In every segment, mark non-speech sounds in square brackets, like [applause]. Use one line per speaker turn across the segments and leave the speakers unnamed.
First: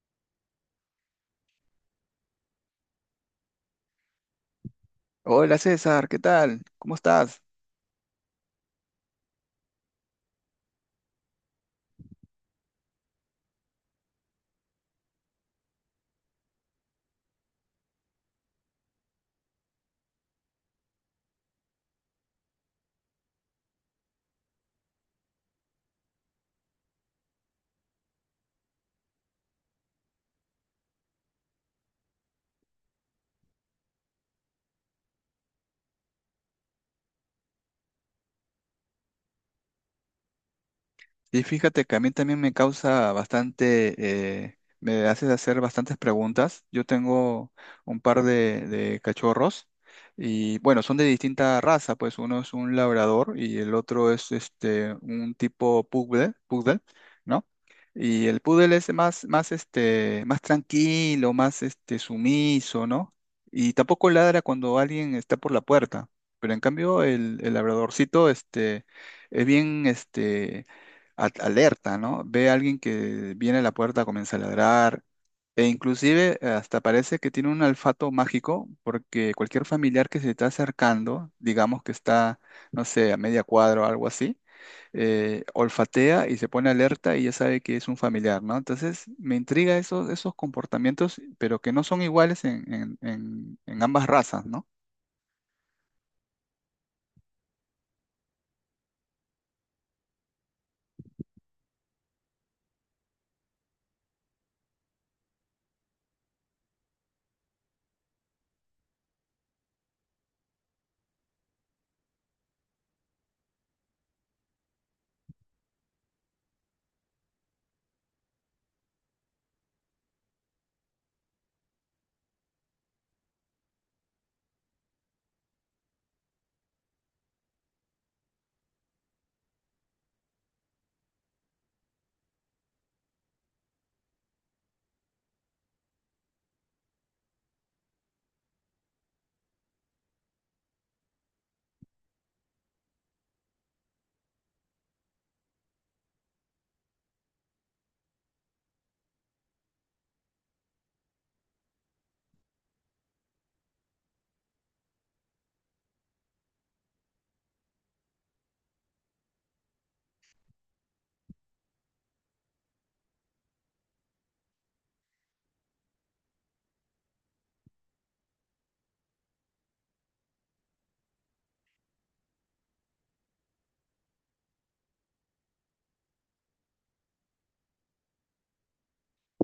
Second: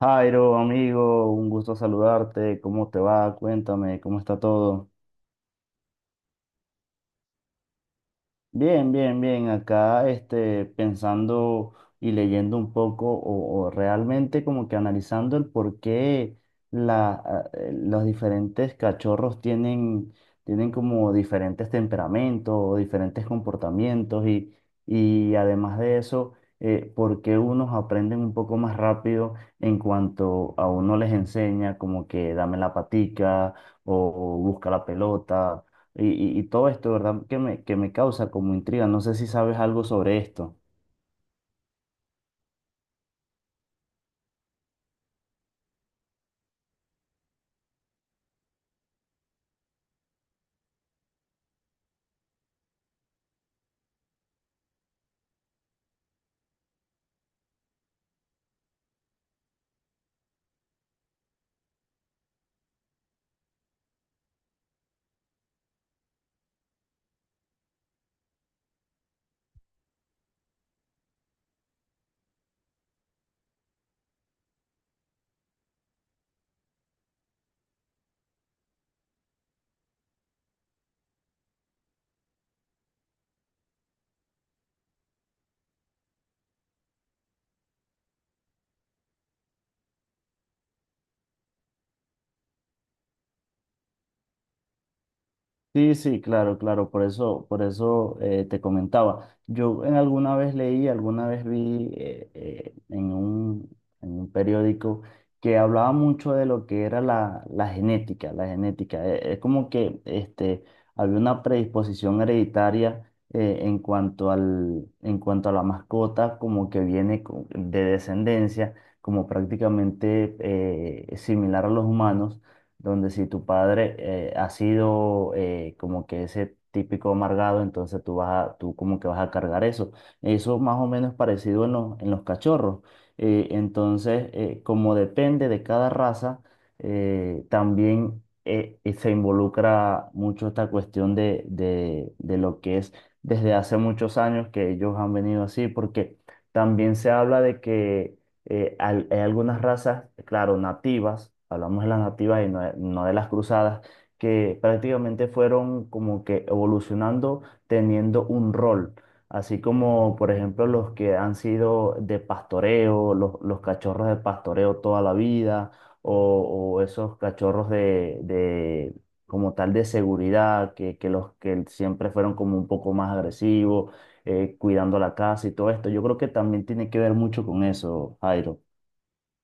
Jairo, amigo, un gusto saludarte. ¿Cómo te va? Cuéntame, ¿cómo está todo?
Hola César, ¿qué tal? ¿Cómo estás?
Bien, bien, bien. Acá pensando y leyendo un poco o realmente como que analizando el por qué los diferentes cachorros tienen, tienen como diferentes temperamentos o diferentes comportamientos y además de eso, por qué unos aprenden un poco más rápido en cuanto a uno les enseña como que dame la patica o busca la pelota y, y todo esto, ¿verdad? Que me causa como intriga. No sé si sabes algo sobre esto.
Y fíjate que a mí también me causa bastante, me haces hacer bastantes preguntas. Yo tengo un par de cachorros y bueno, son de distinta raza, pues uno es un labrador y el otro es este un tipo poodle, ¿no? Y el poodle es más este, más tranquilo, más este sumiso, ¿no? Y tampoco ladra cuando alguien está por la puerta. Pero en cambio el labradorcito este es bien este alerta, ¿no? Ve a alguien que viene a la puerta, comienza a ladrar, e inclusive hasta parece que tiene un olfato mágico, porque cualquier familiar que se está acercando, digamos que está, no sé, a media cuadra o algo así, olfatea y se pone alerta y ya sabe que es un familiar, ¿no? Entonces me intriga esos comportamientos, pero que no son iguales en, en ambas razas, ¿no?
Sí, sí, claro, claro, por eso te comentaba. Yo en alguna vez leí, alguna vez vi en en un periódico que hablaba mucho de lo que era la genética, la genética. Es como que había una predisposición hereditaria en cuanto en cuanto a la mascota, como que viene de descendencia, como prácticamente similar a los humanos donde si tu padre ha sido como que ese típico amargado, entonces tú como que vas a cargar eso. Eso más o menos es parecido en en los cachorros. Como depende de cada raza, también se involucra mucho esta cuestión de lo que es desde hace muchos años que ellos han venido así, porque también se habla de que hay algunas razas, claro, nativas, hablamos de las nativas y no de, no de las cruzadas, que prácticamente fueron como que evolucionando teniendo un rol, así como por ejemplo los que han sido de pastoreo, los cachorros de pastoreo toda la vida, o esos cachorros de como tal de seguridad, que los que siempre fueron como un poco más agresivos cuidando la casa y todo esto. Yo creo que también tiene que ver mucho con eso, Jairo.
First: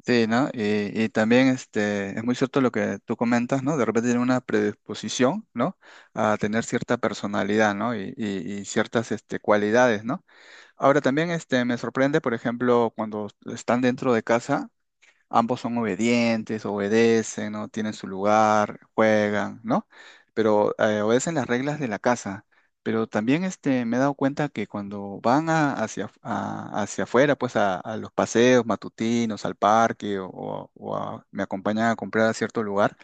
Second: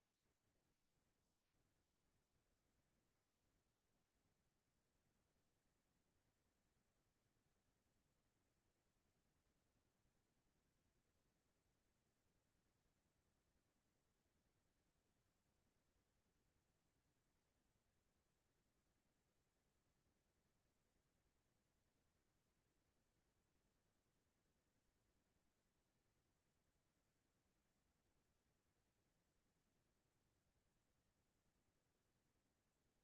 Sí, ¿no? Y también este, es muy cierto lo que tú comentas, ¿no? De repente tiene una predisposición, ¿no? A tener cierta personalidad, ¿no? Y, y ciertas este, cualidades, ¿no? Ahora también este, me sorprende, por ejemplo, cuando están dentro de casa ambos son obedientes, obedecen, ¿no? Tienen su lugar, juegan, ¿no? Pero obedecen las reglas de la casa. Pero también este, me he dado cuenta que cuando hacia, hacia afuera, pues a los paseos matutinos, al parque o, o me acompañan a comprar a cierto lugar,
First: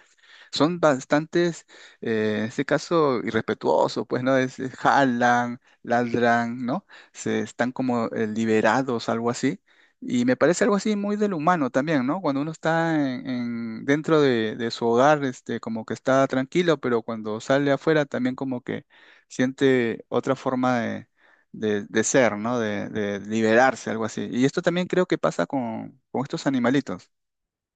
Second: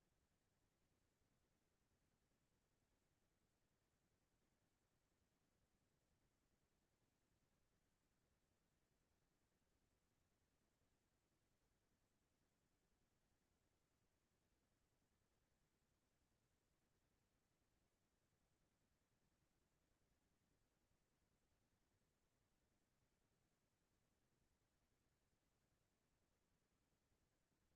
son bastantes, en este caso, irrespetuosos, pues, ¿no? Es jalan, ladran, ¿no? Se están como liberados, algo así. Y me parece algo así muy del humano también, ¿no? Cuando uno está en, dentro de su hogar, este, como que está tranquilo, pero cuando sale afuera también como que siente otra forma de, de ser, ¿no? De liberarse, algo así. Y esto también creo que pasa con estos animalitos.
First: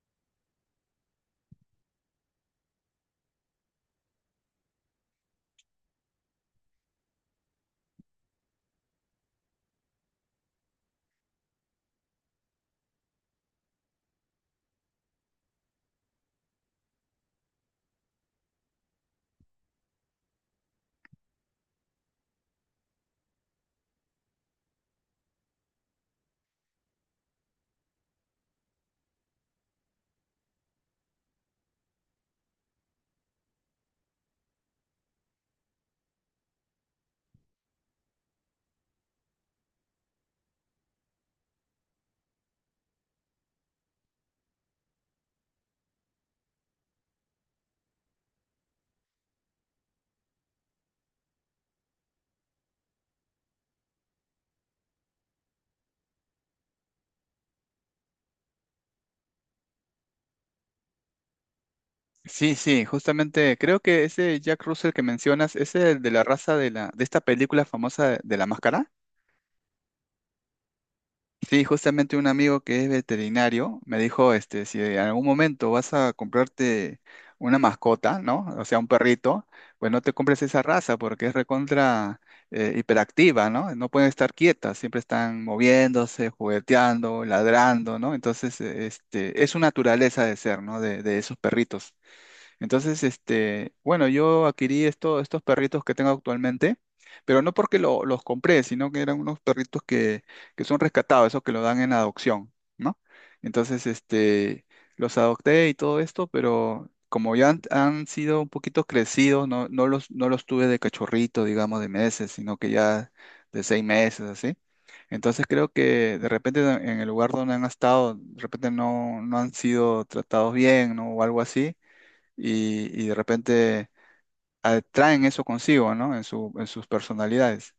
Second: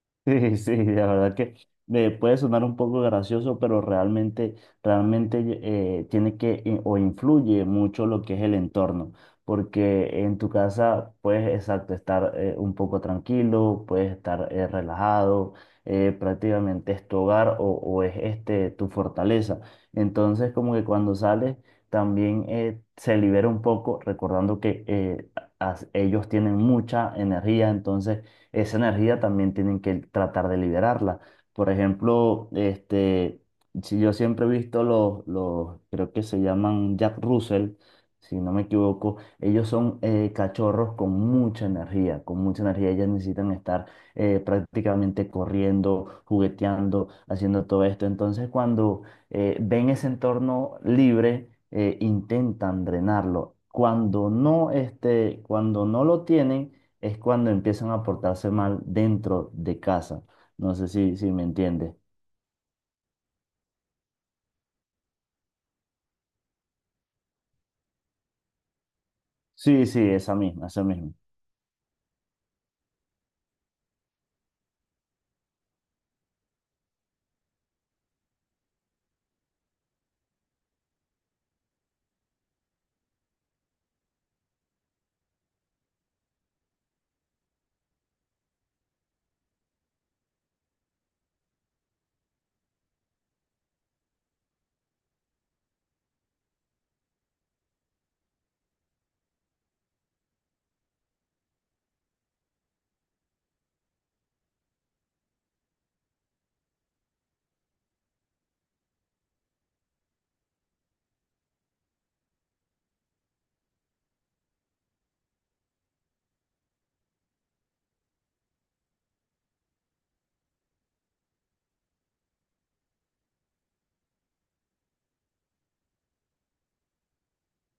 [laughs] Sí, sí, la verdad que puede sonar un poco gracioso, pero realmente, realmente tiene que o influye mucho lo que es el entorno, porque en tu casa puedes, exacto, estar un poco tranquilo, puedes estar relajado, prácticamente es tu hogar o es este tu fortaleza. Entonces, como que cuando sales, también se libera un poco, recordando que ellos tienen mucha energía, entonces esa energía también tienen que tratar de liberarla. Por ejemplo, este, si yo siempre he visto los, creo que se llaman Jack Russell, si no me equivoco, ellos son cachorros con mucha energía, con mucha energía. Ellas necesitan estar prácticamente corriendo, jugueteando, haciendo todo esto. Entonces, cuando ven ese entorno libre, intentan drenarlo. Cuando no, este, cuando no lo tienen, es cuando empiezan a portarse mal dentro de casa. No sé si me entiendes.
Sí, sí, justamente creo que ese Jack Russell que mencionas es el de la raza de la de esta película famosa de la máscara.
Sí, sí, esa misma, esa misma.
Sí, justamente un amigo que es veterinario me dijo, este, si en algún momento vas a comprarte una mascota, ¿no? O sea, un perrito, pues no te compres esa raza porque es recontra hiperactiva, ¿no? No pueden estar quietas, siempre están moviéndose, jugueteando, ladrando, ¿no? Entonces, este, es su naturaleza de ser, ¿no? De esos perritos. Entonces, este, bueno, yo adquirí estos perritos que tengo actualmente, pero no porque los compré, sino que eran unos perritos que son rescatados, esos que lo dan en adopción, ¿no? Entonces, este, los adopté y todo esto, pero como ya han sido un poquito crecidos, no, no los tuve de cachorrito, digamos, de meses, sino que ya de 6 meses, así. Entonces creo que de repente en el lugar donde han estado, de repente no, no han sido tratados bien, ¿no? O algo así y de repente atraen eso consigo, ¿no? En su, en sus personalidades.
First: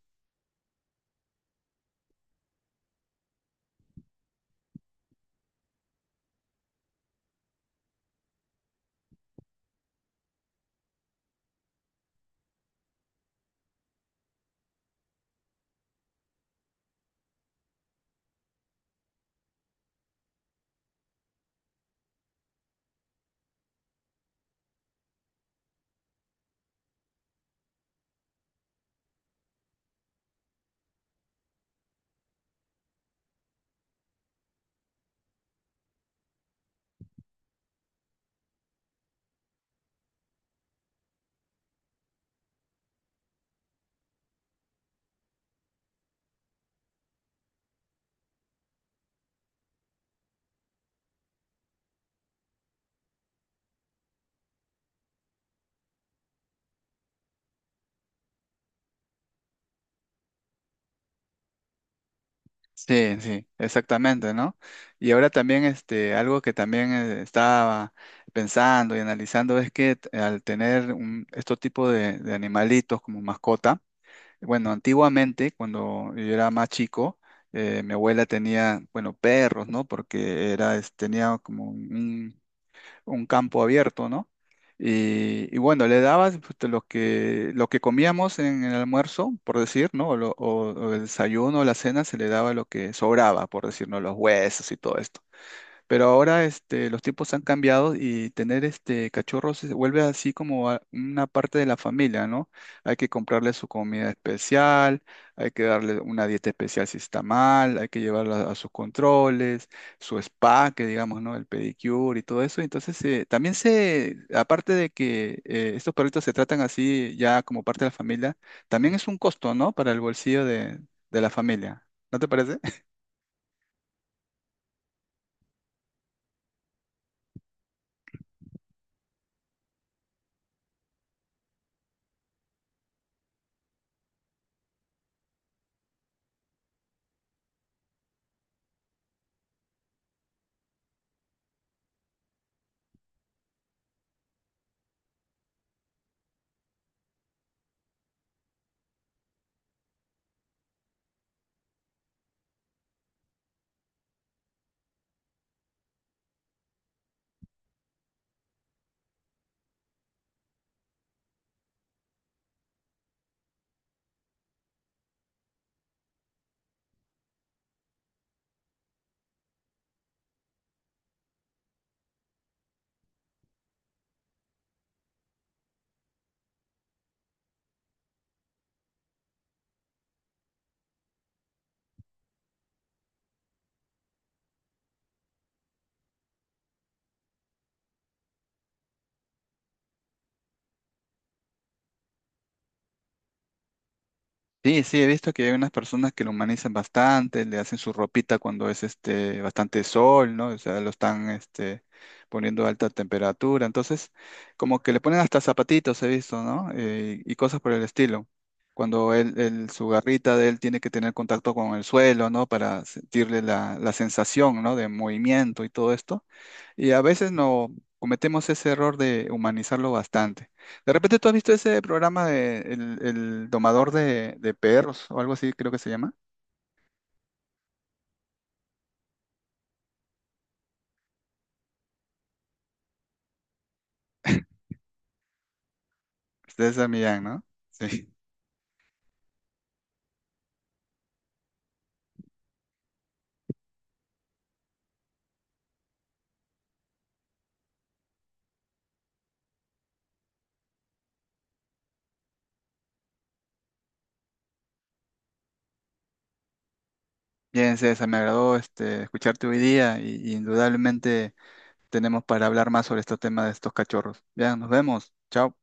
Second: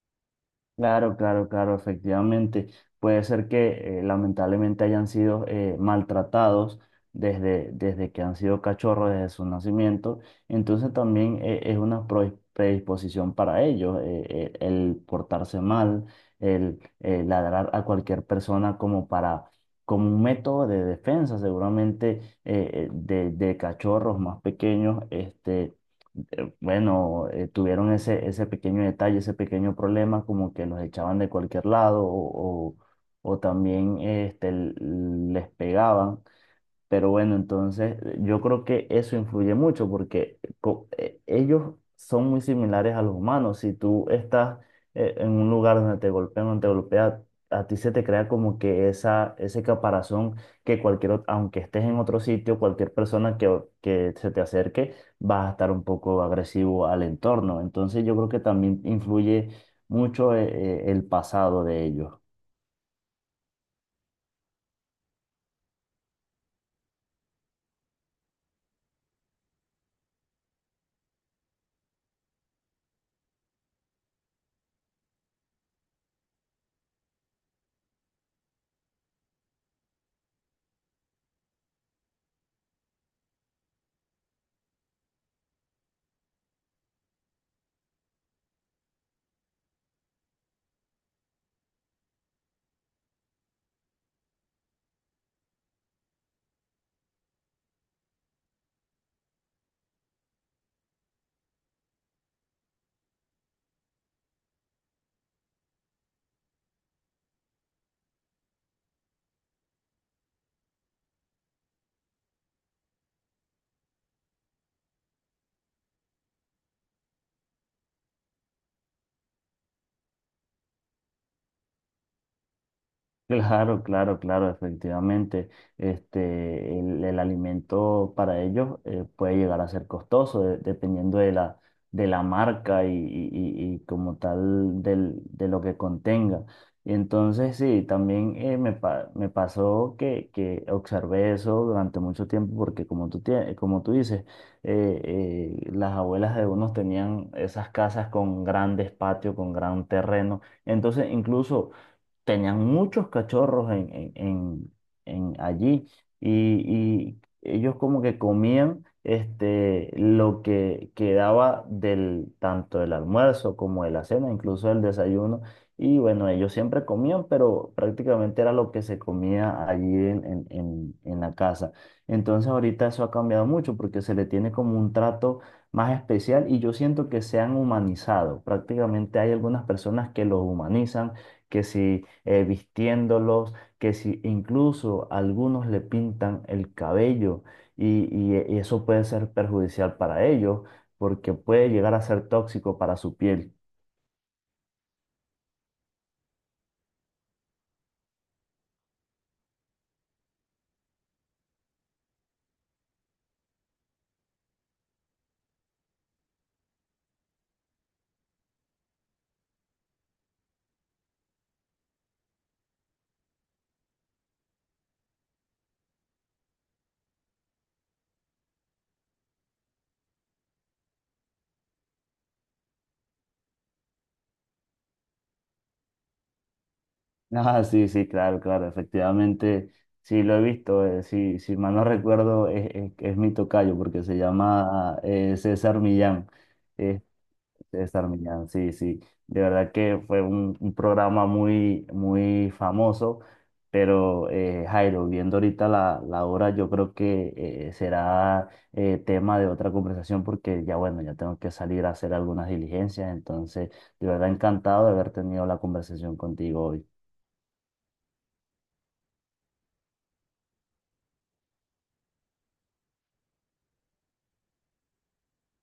Claro, claro, claro, efectivamente. Puede ser que lamentablemente hayan sido maltratados desde, desde que han sido cachorros, desde su nacimiento. Entonces también es una predisposición para ellos el portarse mal, el ladrar a cualquier persona como para, como un método de defensa, seguramente de cachorros más pequeños. Este, bueno, tuvieron ese, ese pequeño detalle, ese pequeño problema, como que los echaban de cualquier lado o también este, les pegaban. Pero bueno, entonces yo creo que eso influye mucho porque ellos son muy similares a los humanos. Si tú estás en un lugar donde te golpean, donde te golpea, a ti se te crea como que esa, ese caparazón que cualquier, aunque estés en otro sitio, cualquier persona que se te acerque va a estar un poco agresivo al entorno. Entonces yo creo que también influye mucho el pasado de ellos.
Sí, sí, exactamente, ¿no? Y ahora también este, algo que también estaba pensando y analizando es que al tener un, estos tipos de animalitos como mascota, bueno, antiguamente, cuando yo era más chico, mi abuela tenía, bueno, perros, ¿no? Porque era, tenía como un campo abierto, ¿no? Y bueno, le dabas pues, lo que comíamos en el almuerzo, por decir, ¿no? O, o el desayuno, la cena, se le daba lo que sobraba, por decir, ¿no? Los huesos y todo esto. Pero ahora este, los tiempos han cambiado y tener este cachorros se vuelve así como una parte de la familia, ¿no? Hay que comprarle su comida especial, hay que darle una dieta especial si está mal, hay que llevarla a sus controles, su spa, que digamos, ¿no? El pedicure y todo eso. Entonces, también se, aparte de que estos perritos se tratan así ya como parte de la familia, también es un costo, ¿no? Para el bolsillo de la familia. ¿No te parece?
Claro, claro, claro, efectivamente. Este, el alimento para ellos puede llegar a ser costoso dependiendo de de la marca y y como tal del, de lo que contenga. Y entonces sí, también me pasó que observé eso durante mucho tiempo porque como como tú dices, eh, las abuelas de unos tenían esas casas con grandes patios, con gran terreno. Entonces incluso tenían muchos cachorros en allí y ellos como que comían este, lo que quedaba del, tanto del almuerzo como de la cena, incluso del desayuno. Y bueno, ellos siempre comían, pero prácticamente era lo que se comía allí en la casa. Entonces ahorita eso ha cambiado mucho porque se le tiene como un trato más especial y yo siento que se han humanizado. Prácticamente hay algunas personas que los humanizan, que si vistiéndolos, que si incluso algunos le pintan el cabello y eso puede ser perjudicial para ellos porque puede llegar a ser tóxico para su piel. [laughs]
Sí, sí, he visto que hay unas personas que lo humanizan bastante, le hacen su ropita cuando es este bastante sol, ¿no? O sea, lo están este poniendo a alta temperatura. Entonces, como que le ponen hasta zapatitos, he visto, ¿no? Y cosas por el estilo. Cuando él, su garrita de él tiene que tener contacto con el suelo, ¿no? Para sentirle la, la sensación, ¿no? De movimiento y todo esto. Y a veces no cometemos ese error de humanizarlo bastante. De repente tú has visto ese programa de el domador de perros o algo así, creo que se llama.
Ah, sí, sí, claro, claro, efectivamente, sí lo he visto, sí, si mal no recuerdo es mi tocayo porque se llama César Millán.
César Millán, ¿no?
César
Sí.
Millán, sí, sí. De verdad que fue un programa muy, muy famoso, pero Jairo, viendo ahorita la hora, yo creo que será tema de otra conversación porque ya bueno, ya tengo que salir a hacer algunas diligencias, entonces de verdad encantado de haber tenido la conversación contigo hoy.
Bien, César, me agradó este, escucharte hoy día y indudablemente tenemos para hablar más sobre este tema de estos cachorros. Ya, nos vemos. Chao.